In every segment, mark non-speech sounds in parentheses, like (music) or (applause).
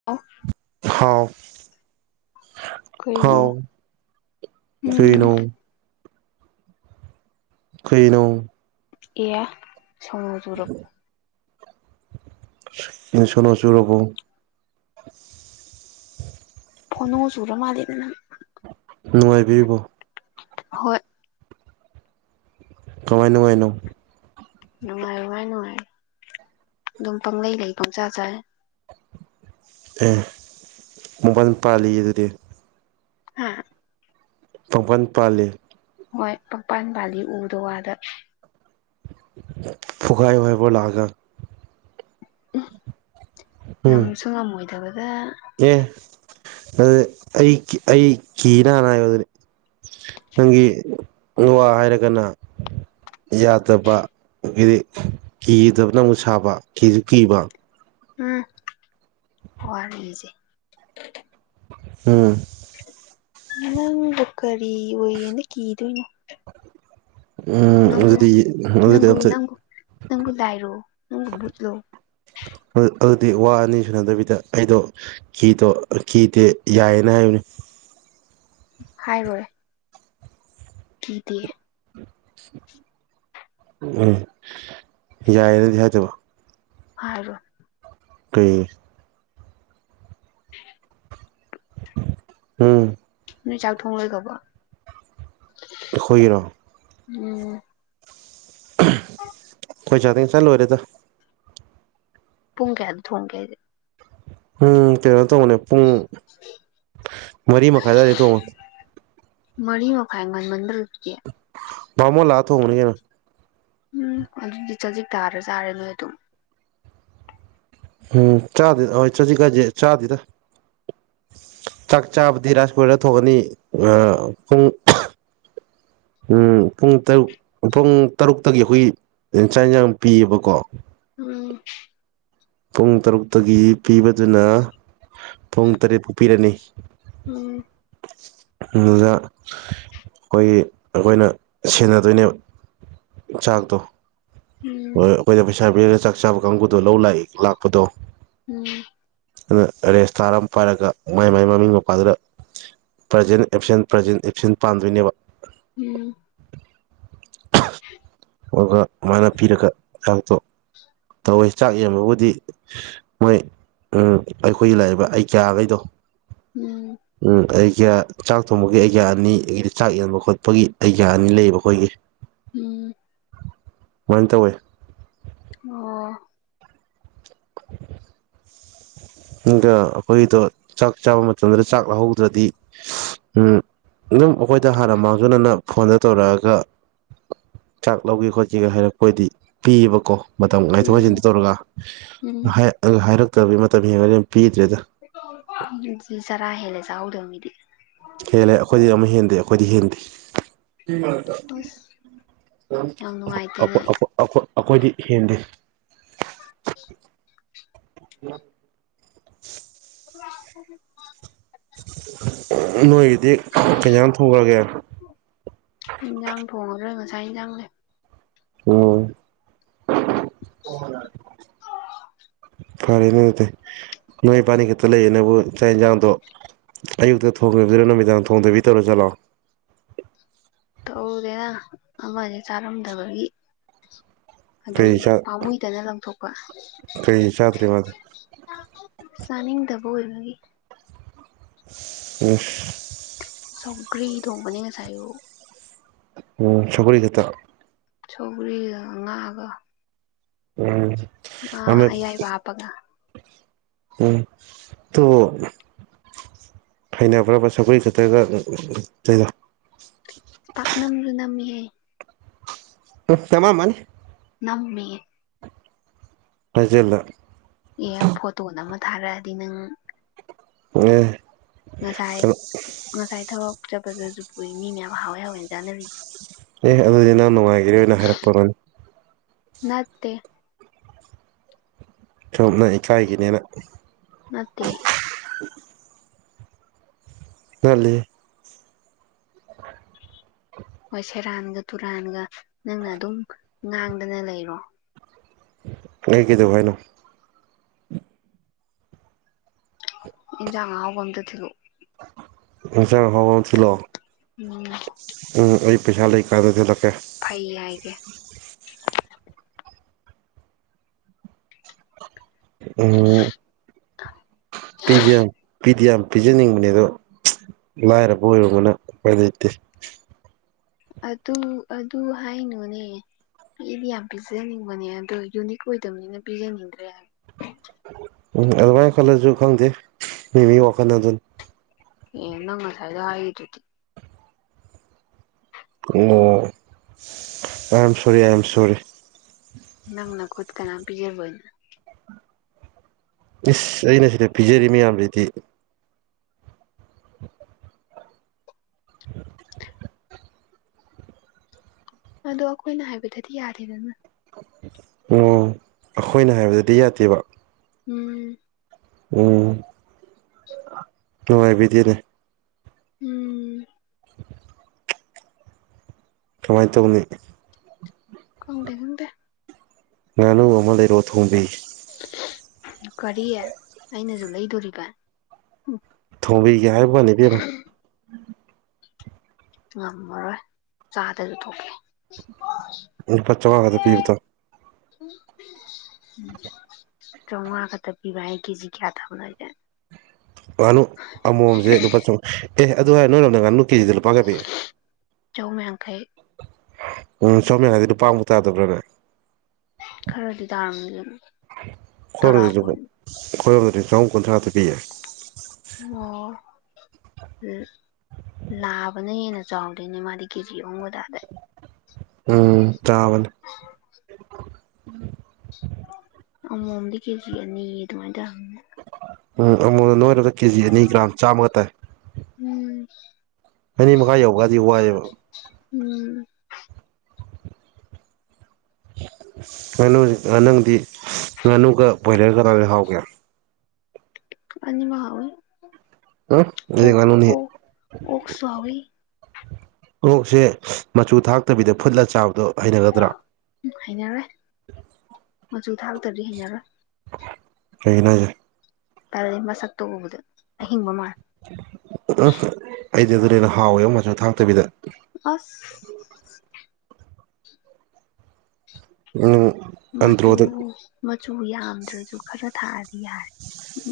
(unintelligible) ꯊꯥꯎ ꯍꯥꯎ ꯀꯩꯅꯣ ꯎꯝ ꯀꯔꯤꯅꯣ ꯀꯩꯅꯣ ꯑꯦ ꯁꯣꯅꯣ ꯆꯨꯔ ꯁꯣꯅꯣ ꯆꯨꯔꯕꯣ ꯐꯣꯅꯣ ꯆꯨꯔꯕ ꯃꯥꯜꯂꯦꯗ ꯅꯪ ꯅꯨꯡꯉꯥꯏꯕꯤꯔꯤꯕꯣ ꯍꯣꯏ ꯀꯃꯥꯏꯅ ꯅꯨꯡꯉꯥꯏꯅꯣ ꯅꯨꯡꯉꯥꯏ ꯅꯨꯡꯉꯥꯏ ꯅꯨꯡꯉꯥꯏꯔ ꯑꯗꯨꯝ ꯄꯪꯂꯪꯂꯩ ꯂꯩ ꯄꯪꯆꯥ ꯆꯥꯏ ꯑꯦ ꯃꯨꯡꯄꯜ ꯄꯥꯜꯂꯤ ꯑꯗꯨꯗꯤ ꯍꯥ ꯄꯪꯄꯥꯟ ꯄꯥꯜꯂꯤ ꯍꯣꯏ ꯄꯪꯄꯥꯟ ꯕꯥꯂꯤ ꯎꯗ ꯋꯥꯗ ꯐꯨꯒꯥꯏꯌꯣ ꯍꯥꯏꯕ꯭ꯔꯣ ꯂꯥꯛꯑꯒ ꯎꯝ ꯉꯝꯁꯨ ꯉꯝꯃꯣꯏꯗꯕꯗ ꯑꯦ ꯑꯗꯨꯗꯤ ꯑꯩ ꯑꯩ ꯀꯤꯅ ꯍꯥꯟꯅ ꯍꯥꯏꯌꯣ ꯑꯗꯨꯗꯤ ꯅꯪꯒꯤ ꯋꯥ ꯍꯥꯏꯔꯒꯅ ꯌꯥꯗꯕ ꯑꯗꯤ ꯀꯤꯗꯕꯅ ꯑꯃꯨꯛ ꯁꯥꯕ ꯀꯤꯁꯨ ꯀꯤꯕ ꯎꯝ ꯋꯥꯔꯁꯦ ꯎꯝ ꯅꯪꯕꯨ ꯀꯔꯤ ꯑꯣꯏꯌꯦꯅ ꯀꯤꯗꯨꯏꯅꯣ ꯎꯝ ꯅꯪꯕꯨ ꯑꯗꯨꯗꯤ ꯑꯗꯨꯗꯤ ꯅꯪꯕꯨ ꯑꯝꯇ ꯅꯪꯕꯨ ꯅꯪꯕꯨ ꯂꯏꯔꯣ ꯅꯪꯕꯨ ꯕꯨꯠꯂꯣ ꯑꯗꯨ ꯑꯗꯨꯗꯤ ꯋꯥ ꯑꯅꯤ ꯁꯨꯅꯗꯕꯤꯗ ꯑꯩꯗꯣ ꯀꯤꯇꯣ ꯀꯤꯇꯦ ꯌꯥꯏꯅ ꯍꯥꯌꯨꯅꯦ ꯍꯥꯏꯔꯣꯏ ꯀꯤꯇꯦ ꯎꯝ ꯌꯥꯄꯗꯤ ꯍꯥꯏꯗꯕ ꯍꯥꯏꯔꯣꯏ ꯀꯔꯤ ꯎꯝ ꯅꯣꯏ ꯆꯥꯛ ꯊꯣꯡ ꯂꯣꯏꯒꯔꯥꯕꯣ ꯑꯈꯣꯏꯒꯤꯔꯣ ꯎꯝ ꯑꯈꯣꯏ ꯆꯥꯛꯗꯤ ꯉꯁꯥꯏꯅ ꯂꯣꯏꯔꯦꯗ ꯄꯨꯡ ꯀꯌꯥꯗ ꯊꯣꯡꯒꯦ ꯍꯥꯏꯖꯦ ꯄꯨꯡ ꯀꯩꯅꯣ ꯇꯧꯕꯅꯦ ꯄꯨꯡ ꯃꯔꯤ ꯃꯈꯥꯏ ꯑꯗꯋꯥꯏꯗꯩ ꯇꯣꯡꯕꯅꯦ ꯃꯔꯤ ꯃꯈꯥꯏ ꯉꯟꯃꯟꯗꯔꯣ ꯑꯗꯨꯗꯤ ꯕꯃꯣꯜ ꯂꯥꯛꯑꯥ ꯊꯣꯡꯕꯅꯤꯏ ꯀꯩꯅꯣ ꯎꯝ ꯑꯗꯨꯗꯤ ꯆꯖꯤꯛ ꯇꯥꯔ ꯆꯥꯔꯦ ꯅꯣꯏ ꯑꯗꯨꯝ ꯎꯝ ꯆꯥꯗꯦ ꯍꫭꯏ ꯆꯥꯖꯤꯛ ꯍꯥꯏꯖꯦ ꯆꯥꯗꯦꯗ ꯆꯥꯛ ꯆꯥꯕꯗꯤ ꯔꯥꯏꯁ ꯀꯨꯀ꯭ꯔꯗ ꯊꯣꯡꯉꯅꯤ ꯑꯥ ꯄꯨꯡ ꯑꯝ ꯄꯨꯡ ꯇꯔꯨꯛ ꯄꯨꯡ ꯇꯔꯨꯛꯇꯒꯤ ꯍꯨꯏ ꯆꯥꯛ ꯏꯟꯁꯥꯡ ꯄꯤꯌꯦꯕꯀꯣ ꯎꯝ ꯄꯨꯡ ꯇꯔꯨꯛꯇꯒꯤ ꯄꯤꯕꯗꯨꯅ ꯄꯨꯡ ꯇꯔꯦꯠ ꯐꯥꯎ ꯄꯤꯔꯅꯤ ꯎꯝ ꯑꯗꯨꯗ ꯑꯩꯈꯣꯏꯒꯤ ꯑꯩꯈꯣꯏꯅ ꯁꯦꯟꯅꯗꯣꯏꯅꯦꯕ ꯆꯥꯛꯇꯣ ꯎꯝ ꯍꯣꯏ ꯑꯩꯈꯣꯏꯗ ꯄꯩꯁꯥ ꯄꯤꯔꯒ ꯆꯥꯛ ꯆꯥꯕ ꯀꯥꯡꯕꯨꯗꯣ ꯂꯧ ꯂꯥꯛꯏ ꯂꯥꯛꯄꯗꯣ ꯎꯝ ꯑꯗꯨ ꯔꯦꯖꯤꯁꯇꯥꯔ ꯑꯃꯥ ꯄꯥꯏꯔꯒ ꯃꯥꯏ ꯃꯥꯏ ꯃꯃꯤꯡ ꯃꯄꯥꯗꯨꯗ ꯄ꯭ꯔꯖꯦꯟ ꯑꯦꯞꯁꯦꯟ ꯄ꯭ꯔꯖꯦꯟ ꯑꯦꯞꯁꯦꯟ ꯄꯥꯟꯗꯣꯏꯅꯦꯕ ꯎꯝ (inaudible) ꯑꯗꯨꯒ ꯃꯥꯅ ꯄꯤꯔꯒ ꯆꯥꯛꯇꯣ ꯇꯧꯋꯦ ꯆꯥꯛ ꯌꯦꯟꯕꯕꯨ ꯗꯤ ꯃꯣꯏ ꯎꯝ ꯑꯩꯈꯣꯏꯒꯤ ꯂꯥꯛꯏꯕ ꯑꯩꯒꯌꯥꯈꯩꯗꯣ ꯎꯝ ꯎꯝ ꯑꯩꯒꯤꯌꯥ ꯆꯥꯛ ꯊꯣꯡꯕꯒꯤ ꯑꯩꯒꯤꯌꯥ ꯑꯅꯤ ꯑꯗꯥꯒꯤꯗꯤ ꯆꯥꯛ ꯌꯦꯟꯕ ꯈꯣꯠꯄꯒꯤ ꯑꯩꯒꯤꯌꯥ ꯑꯅꯤ ꯂꯩ ꯃꯈꯣꯏꯒꯤ ꯎꯝ ꯑꯗꯨꯃꯥꯏ ꯇꯧꯋꯦ ꯑꯣ (inaudible) ꯑꯗꯣ ꯑꯩꯈꯣꯏꯗꯣ ꯆꯥꯛ ꯆꯥꯕ ꯃꯇꯝꯗꯨꯗ ꯆꯥꯛ ꯂꯧꯍꯧꯗ꯭ꯔꯗꯤ ꯎꯝ ꯑꯗꯨꯝ ꯑꯩꯈꯣꯏꯗ ꯍꯥꯟꯅ ꯃꯥꯡꯖꯧꯅꯅ ꯐꯣꯟꯗ ꯇꯧꯔꯛꯑꯒ ꯆꯥꯛ ꯂꯧꯒꯦ ꯈꯣꯠꯀ‌ꯦꯒꯥ ꯍꯥꯏꯔꯛꯄ ꯑꫭꯏꯗꯤ ꯄꯤꯕꯀꯣ ꯃꯇꯝ ꯉꯥꯏꯊꯣꯛ ꯎꯝ ꯉꯥꯏꯁꯤꯟꯗꯤ ꯇꯧꯔꯒ ꯎꯝ ꯑꯗꯨ ꯍꯥꯏꯔꯛꯇ꯭ꯔꯥꯗꯤ ꯃꯇꯝ ꯍꯦꯟꯂꯗꯤ ꯄꯤꯗ꯭ꯔꯦꯗꯥ ꯑꯗꯨꯗꯤ ꯆꯔꯥ ꯍꯦꯜꯂꯦ ꯆꯍꯧꯗꯕ ꯃꯤꯗꯤ ꯍꯦꯜꯂꯦ ꯑꯩꯈꯣꯏꯗꯤ ꯑꯃꯛ ꯍꯦꯟꯗꯦ ꯑꯩꯈꯣꯏꯗꯤ ꯍꯦꯟꯗꯦ ꯑꯁ ꯌꯥꯝ ꯅꯨꯡꯉꯥꯏꯇꯦꯅꯦ ꯑꯩꯈꯣꯏꯗꯤ ꯍꯦꯟꯗꯦ (inaudible) (unintelligible) ꯅꯣꯏꯒꯤꯗꯤ ꯀꯩꯏꯟꯖꯥꯡ ꯊꯣꯡꯉꯒꯦ ꯏꯟꯖꯥꯡ ꯊꯣꯡꯗ꯭ꯔ‌ꯦ ꯉꯁꯥꯏ ꯏꯟꯁꯥꯡ ꯂꯩ ꯎꯝ ꯐꯔꯦꯅꯦ ꯑꯗꯨꯗꯤ ꯅꯣꯏ ꯄꯅꯤ ꯈꯠ ꯇꯂꯩꯌꯦꯅꯦꯕꯨ ꯆꯥꯛ ꯌꯦꯟꯁꯥꯡꯗꯣ ꯑꯌꯨꯛꯇ ꯊꯣꯡꯈꯤꯕꯗꯨꯅ ꯅꯨꯃꯤꯗꯥꯡ ꯊꯣꯡꯗꯕꯤ ꯇꯧꯔ ꯖꯥꯠꯂꯣ ꯇꯧꯗꯦꯗ ꯑꯃꯖꯦ ꯆꯥꯔꯝꯗꯕꯒꯤ ꯑꯗꯨꯝ ꯀꯩ ꯄꯥꯝꯃꯨꯏꯗꯅ ꯂꯪꯊꯣꯛꯄ ꯀꯩ ꯆꯥꯗ꯭ꯔꯤ ꯃꯥꯗꯤ ꯆꯥꯅꯤꯡꯗꯕ ꯑꯣꯏꯕꯒꯤ ꯏꯁ ꯁꯧꯒ꯭ꯔꯤ ꯊꯣꯡꯕꯅꯦ ꯉꯁꯥꯏ ꯑꯌꯨꯛ ꯎꯝ ꯁꯧꯒ꯭ꯔꯤ ꯈꯛꯇ ꯁꯧꯒ꯭ꯔꯤꯒ ꯉꯥꯒ ꯎꯝ ꯉꯥ ꯑꯃꯦꯠ ꯑꯌꯥꯏꯕ ꯍꯥꯞꯄꯒ ꯎꯝ ꯇꯣ ꯍꯩꯅꯕ꯭ꯔꯥꯕ ꯁꯧꯒ꯭ꯔꯤ ꯈꯛꯇꯒ ꯑ ꯑ ꯆꯔꯤꯗ‌ꯣ ꯄꯥꯛꯅꯝꯁꯨ ꯅꯝꯃꯤꯍꯦ ꯎꯝ ꯅꯝꯃꯝꯃꯥꯅꯤ ꯅꯝꯃꯦ ꯍꯥꯏꯖꯤꯜꯂꯣ ꯑꯦ ꯐꯣꯇꯣ ꯅꯝꯃ ꯊꯥꯔꯛꯑꯗꯤ ꯅꯪ ꯉ‌ꯦ ꯉꯁꯥꯏ ꯉꯁꯥꯏ ꯊꯕꯛ ꯆꯠꯄꯗꯁꯨ ꯄꯨꯏ ꯃꯤ ꯃꯌꯥꯝ ꯍꯥꯎꯋꯦ ꯍꯥꯎꯋꯦꯅ ꯆꯥꯅꯔꯤꯅꯤ ꯑꯦ ꯑꯗꯨꯗꯤ ꯅꯪ ꯅꯨꯡꯉꯥꯏꯈꯤꯔ‌ꯣꯏꯅ ꯍꯥꯏꯔꯛꯄ ꯑ‌ꯣꯏꯔꯝꯒꯅꯤ ꯅꯠꯇꯦ ꯆ‌ꯣꯞꯅ ꯏꯀꯥꯏꯒꯤꯅꯦꯅ ꯅꯠꯇꯦ ꯅꯠꯂꯤ ꯍꯣꯏ ꯁꯦꯔꯥꯟꯒ ꯇꯨꯔꯥꯟꯒ ꯅꯪꯅ ꯑꯗꯨꯝ ꯉꯥꯡꯗꯅ ꯂꯩꯔꯣ ꯑ‌ꯩ ꯀꯩꯗꯧ ꯍꯥꯏꯅꯣ ꯏꯟꯖꯥꯡ ꯑꯍꯥꯎꯕ ꯑꯝꯇ ꯊꯤꯜꯂꯛꯑ‌ꯣ ꯏꯟꯖꯥꯡ ꯑꯍꯥꯎꯕ ꯑꯃ ꯊꯤꯜꯂꯛꯑ‌ꯣ ꯎꯝ ꯎꯝ ꯑꯩ ꯄꯩꯁꯥ ꯂꯩ ꯀꯥꯟꯗ ꯊꯤꯜꯂꯛꯀꯦ ꯐꯩ ꯍꯥꯏꯒꯦ ꯎꯝ ꯄꯤꯖ ꯄꯤꯗꯤ ꯌꯥꯝ ꯄꯤꯖꯅꯤꯡꯕꯅꯦ ꯑꯗꯣ ꯂꯥꯏꯔꯕ ꯑꯣꯏꯔꯨꯕꯅ ꯎꯄꯥꯏ ꯂꯩꯇꯦ ꯑꯗꯨ ꯑꯗꯨ ꯍꯥꯏꯅꯨꯅꯦ ꯄꯤꯗꯤ ꯌꯥꯝ ꯄꯤꯖꯅꯤꯡꯕꯅꯦ ꯑꯗꯣ ꯌꯨꯅꯤꯛ ꯑꯣꯏꯗꯕꯅꯤꯅ ꯄꯤꯖꯅꯤꯡꯗ꯭ꯔꯦ ꯍꯥꯏꯌ‌ꯣ ꯎꯝ ꯑꯗꯨꯃꯥꯏꯅ ꯈꯜꯂꯁꯨ ꯈꯪꯗꯦ ꯃꯤ ꯃꯤ ꯋꯥꯈꯜ ꯍꯥꯏꯗꯨꯅ‌ꯦ ꯑꯦ ꯅꯪ ꯉꯁꯥꯏꯅ ꯍꯥꯏꯔꯤꯗꯨꯗꯤ ꯑꯣ ꯑꯥꯏ am sorry I am sorry ꯅꯪ ꯅꯈꯨꯠ ꯀꯅꯥꯝ ꯄꯤꯖꯔ‌ꯣꯏ ꯏꯁ ꯑꯩꯅ ꯁꯤꯗ ꯄꯤꯖꯔꯤ ꯃꯌꯥꯝꯁꯤꯗꯤ ꯑꯗꯣ ꯑꯩꯈꯣꯏꯅ ꯍꯥꯏꯕꯗꯗꯤ ꯌꯥꯗ‌ꯦꯗꯅ ꯑꯣ ꯑꯩꯈꯣꯏꯅ ꯍꯥꯏꯕꯗꯗꯤ ꯌꯥꯗꯦꯕ ꯎꯝ ꯎꯝ ꯅꯨꯡꯉꯥꯏꯕꯤꯗ‌ꯦꯅ‌ꯦ ꯎꯝ ꯀꯃꯥꯏ ꯇꯧꯅꯤ ꯈꯪꯗꯦ ꯈꯪꯗꯦ ꯉꯥꯅꯨ ꯑꯃ ꯂꯩꯔꯛꯑ‌ꯣ ꯊꯣꯡꯕꯤꯒ‌ꯦ ꯀꯔꯤ‌ ꯑꯩꯅꯁꯨ ꯂꯩꯗꯣꯔꯤꯕ ꯎꯝ ꯊꯣꯡꯕꯤꯒꯦ ꯍꯥꯏꯕ ꯋꯥꯅꯤ ꯏꯕ‌ꯦꯝꯃ ꯉꯝꯃꯔꯣꯏ ꯆꯥꯗꯁꯨ ꯇ‌ꯣꯛꯀꯦ ꯂꯨꯄꯥ ꯆꯧꯉꯥ ꯈꯤꯇ ꯄꯤꯌꯨꯗ (inaudible) ꯆꯧꯉꯥ ꯈꯇ ꯄꯤꯕ ꯍꯥꯏ ꯀꯦꯖꯤ ꯀ꯭ꯌꯥ ꯊꯕꯅꯣ ꯍꯥꯏꯖꯦ ꯉꯥꯅꯨ ꯑꯃꯣꯝꯖꯦ ꯂꯨꯄꯥ ꯆꯧ ꯑꯦ ꯑꯗꯨ ꯍꯥꯏꯔ ꯅꯣꯏꯔꯣꯝꯗ ꯉꯥꯅꯨ ꯀꯦꯖꯤꯗ ꯂꯨꯄꯥ ꯀ꯭ꯌꯥ ꯄꯤ ꯆꯍꯨꯝ ꯌꯥꯡꯈꯩ ꯎꯝ (unintelligible) ꯂꯨꯄꯥꯝꯐꯧ ꯇꯥꯗꯕ꯭ꯔꯅꯦ ꯈꯔꯗꯤ ꯇꯥꯔꯝꯅꯤ ꯗꯨꯝ ꯈꯣꯏꯔꯣꯝꯗꯗꯤ ꯂꯨꯞ ꯈꯣꯏꯔꯣꯝꯗꯗꯤ ꯆꯍꯨꯝ ꯀꯨꯟꯊ꯭ꯔꯥꯗ ꯄꯤꯌꯦ ꯑꯣ ꯎꯝ ꯂꯥꯕꯅ ꯍꯦꯟꯅ ꯆꯥꯎꯗꯣꯏꯅꯦ ꯃꯥꯗꯤ ꯀꯦꯖꯤ ꯑꯍꯨꯝꯒ ꯇꯗꯥꯏ ꯎꯝ ꯇꯥꯕꯅꯦ ꯑꯃꯣꯝꯗꯤ ꯀꯦꯖꯤ ꯑꯅꯤ ꯗꯨꯃꯥꯏ ꯇꯥꯔꯝꯅꯤ ꯎꯝ ꯑꯃꯣꯝꯅ ꯅꯣꯏꯔꯒ ꯀꯦꯖꯤ ꯑꯅꯤꯒ꯭ꯔꯥꯝ ꯆꯥꯝꯃꯒ ꯇꯥꯏ ꯎꯝ ꯑꯅꯤ ꯃꯈꯥꯏ ꯌꯧꯕꯒꯗꯤ ꯋꯥꯏꯌꯦꯕ ꯎꯝ ꯉꯥꯅꯨ ꯑꯥ ꯅꯪꯗꯤ ꯉꯥꯅꯨꯒ ꯕꯣꯏꯂꯔꯒ ꯀꯅꯥ ꯍꯦꯟ ꯍꯥꯎꯒꯦ ꯑꯅꯤꯃꯛ ꯍꯥꯎꯏ ꯎꯝ ꯑꯣ ꯑꯩꯗꯤ ꯉꯥꯅꯨꯅꯤ ꯑꯣ ꯑꯣꯛꯁꯨ ꯍꯥꯎꯏ ꯑꯣꯛ ꯁꯦ ꯃꯆꯨ ꯊꯥꯛꯇꯕꯤꯗ ꯐꯨꯠꯂ ꯆꯥꯕꯗꯣ ꯍꯩꯅꯒꯗ꯭ꯔꯥ ꯎꯝ ꯍꯩꯅꯔꯣꯏ ꯃꯆꯨ ꯊꯥꯛꯇꯔꯗꯤ ꯍꯩꯅꯔꯣꯏ ꯀꯩꯒꯤꯅꯣ ꯍꯥꯏꯖꯦ ꯇꯜꯂꯤ ꯃꯁꯛꯇꯣ ꯎꯕꯗ ꯑꯍꯤꯡꯕ ꯃꯥꯜ ꯎꯝ ꯑꯩꯗꯤ ꯑꯗꯨꯅ ꯍꯦꯟꯅ ꯍꯥꯎꯏꯉꯣ ꯃꯆꯨ ꯊꯥꯛꯇꯕꯤꯗ ꯑꯁ ꯎꯝ ꯃꯆꯨ ꯑꯟꯗ꯭ꯔꯣꯗ ꯃꯆꯨ ꯌꯥꯝꯗ꯭ꯔꯖꯨ ꯈꯔ ꯊꯥꯛꯑꯗꯤ ꯌꯥꯔꯦ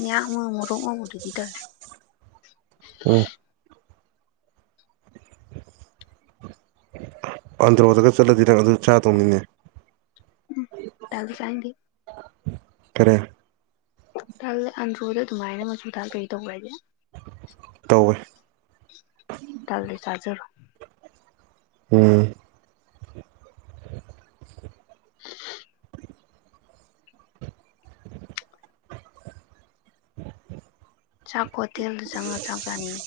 ꯌꯥꯝ ꯑꯃ ꯉꯧꯔꯣꯛ ꯉꯧꯕꯗꯨꯗꯤ ꯇꯜꯂꯦ ꯑꯦ (unintelligible) ꯑꯟꯗ꯭ꯔꯣꯗꯒ ꯆꯠꯂꯗꯤ ꯅꯪ ꯑꯗꯨ ꯆꯥꯗꯧꯅꯤꯅꯦ ꯇꯜꯂꯤ ꯆꯥꯅꯤꯡꯗꯦ ꯀꯔꯦ ꯇꯜꯂꯦ ꯑꯟꯗ꯭ꯔꯣꯗ ꯑꯗꯨꯃꯥꯏꯅ ꯃꯆꯨ ꯊꯥꯛꯇꯕꯤ ꯇꯧꯕ꯭ꯔ ꯍꯥꯏꯖꯦ ꯇꯧꯋꯦ ꯇꯜꯂꯤ ꯆꯥꯖꯔꯣꯏ ꯎꯝ (unintelligible) (unintelligible) ꯆꯥꯛ ꯍꯣꯇꯦꯜꯗ ꯆꯪꯉ ꯆꯥꯛ ꯆꯥꯅꯤꯡꯉꯤ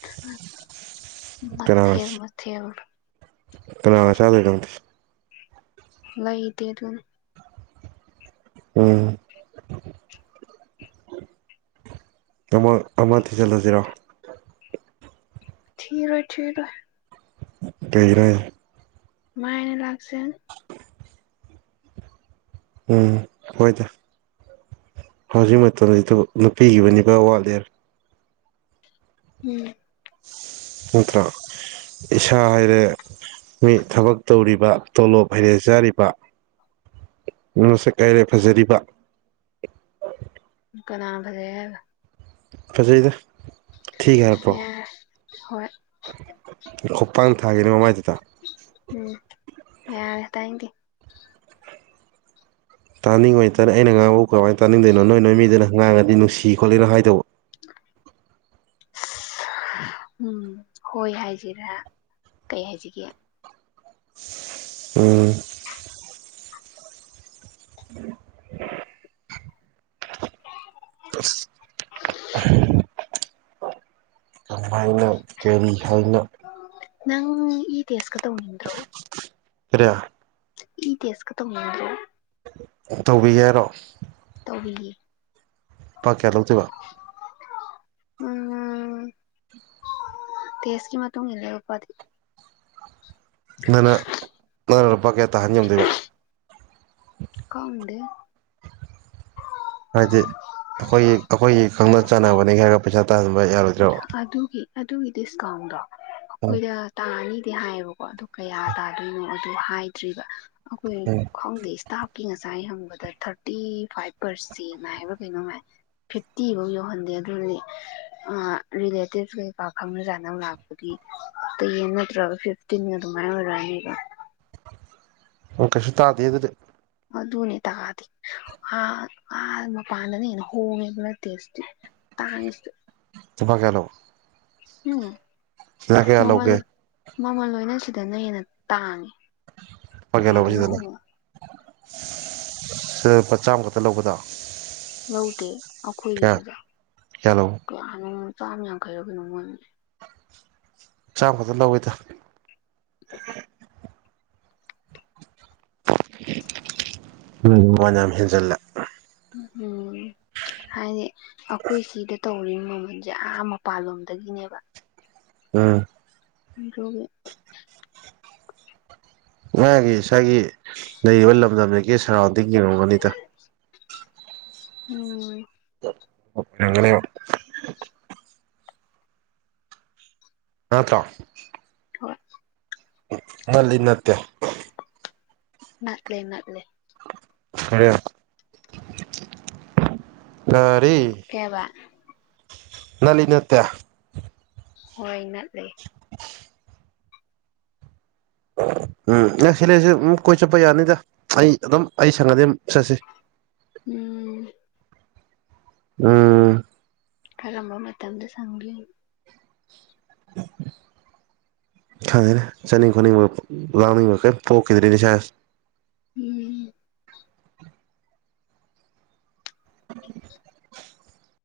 (unintelligible) ꯀꯅꯥ ꯃꯊꯦꯜ ꯃꯊꯦꯜ ꯀꯅꯥꯒ ꯆꯥꯗꯣꯏ ꯅꯪꯗꯤ ꯂꯩꯇꯦ ꯗꯨꯝ ꯎꯝ ꯑꯃ ꯑꯃ ꯊꯤꯖꯜꯂꯖꯤꯔꯣ ꯊꯤꯔꯣꯏ ꯊꯤꯔꯣꯏ (unintelligible) ꯀꯩꯒꯤꯅꯣ ꯍꯥꯏ ꯃꯥꯏꯅ ꯂꯥꯛꯆꯅꯤ (unintelligible) ꯎꯝ ꯍꯣꯏꯗ ꯍꯧꯖꯤꯛ ꯃꯇꯝꯖꯤꯗꯕꯨ ꯅꯨꯄꯤꯒꯤꯕꯨ ꯅꯤꯄꯥ ꯋꯥꯠꯂꯦꯔ ꯎꯝ ꯅꯠꯇ꯭ꯔꯣ ꯏꯁꯥ ꯍꯥꯏꯔꯦ ꯃꯤ ꯊꯕꯛ ꯇꯧꯔꯤꯕ ꯇꯣꯂꯣꯞ ꯍꯥꯢꯔꯦ ꯆꯥꯔꯤꯕ ꯅꯁꯛ ꯍꯥꯏꯔꯦ ꯐꯖꯔꯤꯕ ꯀꯅꯥꯅ ꯐꯖꯩ ꯍꯥꯏꯕ ꯐꯖꯩꯗ ꯊꯤ ꯍꯥꯏꯔꯛꯄ꯭ꯔꯣ ꯌꯥꯔꯦ ꯍꯣꯏ (unintelligible) ꯈꯨꯄꯥꯛꯅ ꯊꯥꯒꯦꯅꯦ ꯃꯃꯥꯏꯗꯨꯗ ꯎꯝ ꯌꯥꯔꯦ ꯇꯥꯢꯟꯇꯦ ꯇꯥꯅꯤꯡꯉꯣꯏ ꯇꯥꯅ ꯑꯩꯅ ꯉꯥꯡꯕꯕꯨ ꯀꯃꯥꯏꯟ ꯇꯥꯅꯤꯡꯗꯣꯏꯅꯣ ꯅꯣꯏ ꯅꯣꯏ ꯃꯤꯗꯨꯅ ꯉꯥꯡꯉꯗꯤ ꯅꯨꯡꯁꯤ ꯈꯣꯠꯂꯤꯅ ꯍꯥꯏꯗꯧꯕ (unintelligible) (unintelligible) ꯑꯁ ꯎꯝ ꯍꯣꯏ ꯍꯥꯏꯁꯤꯔꯥ ꯀꯩ ꯍꯥꯏꯁꯤꯒꯦ ꯎꯝ (unintelligible) ꯀꯝꯍꯥꯏꯅ ꯀꯔꯤ ꯍꯥꯏꯅ (unintelligible) ꯅꯪ ꯏ ꯇꯦꯁꯀ ꯇꯧꯅꯤꯡꯗ꯭ꯔꯣ ꯀꯔꯤ ꯏ ꯇꯦꯁ ꯀ ꯇꯧꯅꯤꯡꯗ꯭ꯔꯣ ꯇꯧꯕꯤꯒꯦ ꯍꯥꯏꯔꯣ ꯇꯧꯕꯤꯒꯦ ꯂꯨꯄꯥ ꯀ꯭ꯌꯥ ꯂꯧꯗꯣꯏꯕ (unintelligible) ꯃꯉꯥ (unintelligible) ꯇꯦꯁꯀꯤ ꯃꯇꯨꯡ ꯏꯜꯂꯦ ꯂꯨꯄꯥꯗꯤ ꯅꯪꯅ ꯅꯪꯅ ꯂꯨꯄꯥ ꯀ꯭ꯌꯥ ꯇꯥꯍꯟ ꯉꯝꯗꯣꯏꯕ ꯈꯪꯗꯦ ꯍꯥꯏꯗꯤ ꯑꯩꯈꯣꯏ ꯑꯩꯈꯣꯏꯒꯤ ꯈꯪꯅ ꯆꯥꯟꯅꯕꯅꯤ ꯀꯥꯏ ꯄꯩꯁꯥ ꯇꯥꯍꯟꯕ ꯌꯥꯔꯣꯏ ꯑꯗꯨꯒꯤ ꯑꯗꯨꯒꯤ ꯗꯤꯁꯀꯥꯎꯟꯗꯣ ꯎꯝ ꯑꯩꯈꯣꯏꯗ ꯇꯥꯅꯤ ꯗꯤ ꯍꯥꯏꯌꯦꯕꯀꯣ ꯑꯗꯨ ꯀꯌꯥ ꯇꯥꯗꯣꯏꯅꯣ ꯑꯗꯨ ꯍꯥꯏꯗ꯭ꯔꯤꯕ ꯑꯈꯣꯏ ꯎꯝ ꯈꯪꯗꯦ ꯁ꯭ꯇꯥꯞꯀꯤ ꯉꯁꯥꯏ ꯍꯪꯕꯗ ꯊꯥꯔꯇꯤ ꯐꯥꯏꯚ ꯄꯔꯁꯦꯟ ꯍꯥꯏꯕ꯭ꯔ ꯀꯩꯅꯣꯝ ꯍꯥꯏ ꯐꯤꯐꯇꯤꯐꯧ ꯌꯧꯍꯟꯗꯦ ꯑꯗꯨꯅꯤ (unintelligible) ꯔꯤꯂꯦꯇꯤꯞꯁ ꯀꯩꯀꯥ ꯈꯪꯅ ꯆꯥꯅꯕ ꯂꯥꯛꯄꯒꯤ ꯇꯦꯟ ꯅꯠꯇ꯭ꯔꯒ ꯐꯤꯞꯇꯤꯟꯒ ꯑꯗꯨꯃꯥꯏ ꯑꯣꯏꯔꯛꯑꯅꯤꯕ ꯑꯣ ꯀꯩꯁꯨ ꯇꯥꯗꯦ ꯑꯗꯨꯗꯤ ꯑꯗꯨꯅꯦ ꯇꯥꯗꯤ ꯑ ꯑꯥ ꯃꯄꯥꯟꯗꯅ ꯍꯦꯟꯅ ꯍꯣꯡꯉꯦ ꯕ꯭ꯂꯗ ꯇꯦꯁꯇꯤ ꯇꯥꯡꯉꯤ ꯁꯤꯗ ꯂꯨꯄꯥ ꯀ꯭ꯌꯥ ꯂꯧ ꯎꯝ ꯀꯌꯥ ꯃꯃꯜ ꯂꯧꯒꯦ ꯃꯃꯜ ꯂꯣꯏꯅ ꯁꯤꯗꯅ ꯍꯦꯟꯅ ꯇꯥꯡꯉꯤ ꯂꯨꯄꯥ ꯀ꯭ꯌꯥ ꯂꯧꯕ ꯁꯤꯗꯗꯤ (unintelligible) ꯂꯨꯄꯥ ꯆꯥꯝꯃ ꯈꯛꯇ ꯂꯧꯕꯗꯣ ꯂꯧꯗꯦ ꯀꯌꯥ ꯑꯩꯈꯣꯏꯒꯤꯗꯨꯗ ꯀꯌꯥ ꯂꯧꯕ ꯀ꯭ꯌꯥꯅꯣ ꯆꯥꯝ ꯌꯥꯡꯈꯩꯔ ꯀꯩꯅꯣꯝ ꯑꯣꯏꯕꯅꯤ ꯆꯥꯝ ꯈꯛꯇ ꯂꯧꯋꯤꯗ (unintelligible) (unintelligible) ꯑꯗꯨꯗꯝ ꯃꯃꯟ ꯌꯥꯝ ꯍꯦꯟꯖꯜꯂꯦ ꯎꯝ ꯍꯥꯏꯗꯤ ꯑꯩꯈꯣꯏ ꯁꯤꯗ ꯇꯧꯔꯤꯕ ꯃꯃꯜꯁꯦ ꯑꯥ ꯃꯄꯥꯟꯂꯣꯝꯗꯒꯤꯅꯦꯕ ꯎꯝ ꯑꯗꯨꯒꯤ (unintelligible) ꯁ꯭ꯋꯥꯏꯒꯤ ꯂꯩꯔꯤꯕ ꯂꯝꯗꯝꯁꯤꯒꯤ ꯁꯔꯥꯎꯟꯗꯤꯡ (unintelligible) ꯎꯝ (unintelligible) ꯅꯠꯇ꯭ꯔꯣ ꯍꯣꯏ ꯅꯠꯂꯤ ꯅꯠꯇꯦ ꯅꯠꯂꯦ ꯅꯠꯂꯦ ꯀꯔꯤ ꯀꯔꯤ ꯀꯩ ꯍꯥꯢꯕ ꯅꯠꯂꯤ ꯅꯠꯇꯦ ꯍꯣꯏ ꯅꯠꯂꯦ (inaudible) ꯎꯝ ꯅꯪ ꯁꯤꯂꯦꯁꯦ ꯑꯃꯨꯛ ꯀꯣꯏ ꯆꯠꯄ ꯌꯥꯅꯤꯗ ꯑꯩ ꯑꯗꯨꯝ ꯑꯩ ꯁꯪꯉꯗꯤ ꯆꯠꯁꯤ ꯎꯝ ꯎꯝ ꯀꯔꯝꯕ ꯃꯇꯝꯗ ꯁꯪꯒꯦ (inaudible) ꯈꯪꯗꯦꯗ ꯆꯥꯅꯤꯡ ꯈꯣꯠꯅꯤꯡꯕ ꯂꯥꯡꯅꯤꯡꯕ ꯀꯩꯝ ꯄꯣꯛꯈꯤꯗ꯭ꯔꯦꯅꯦ ꯢꯁꯥꯁꯦ ꯎꯝ ꯑꯦ ꯎꯝ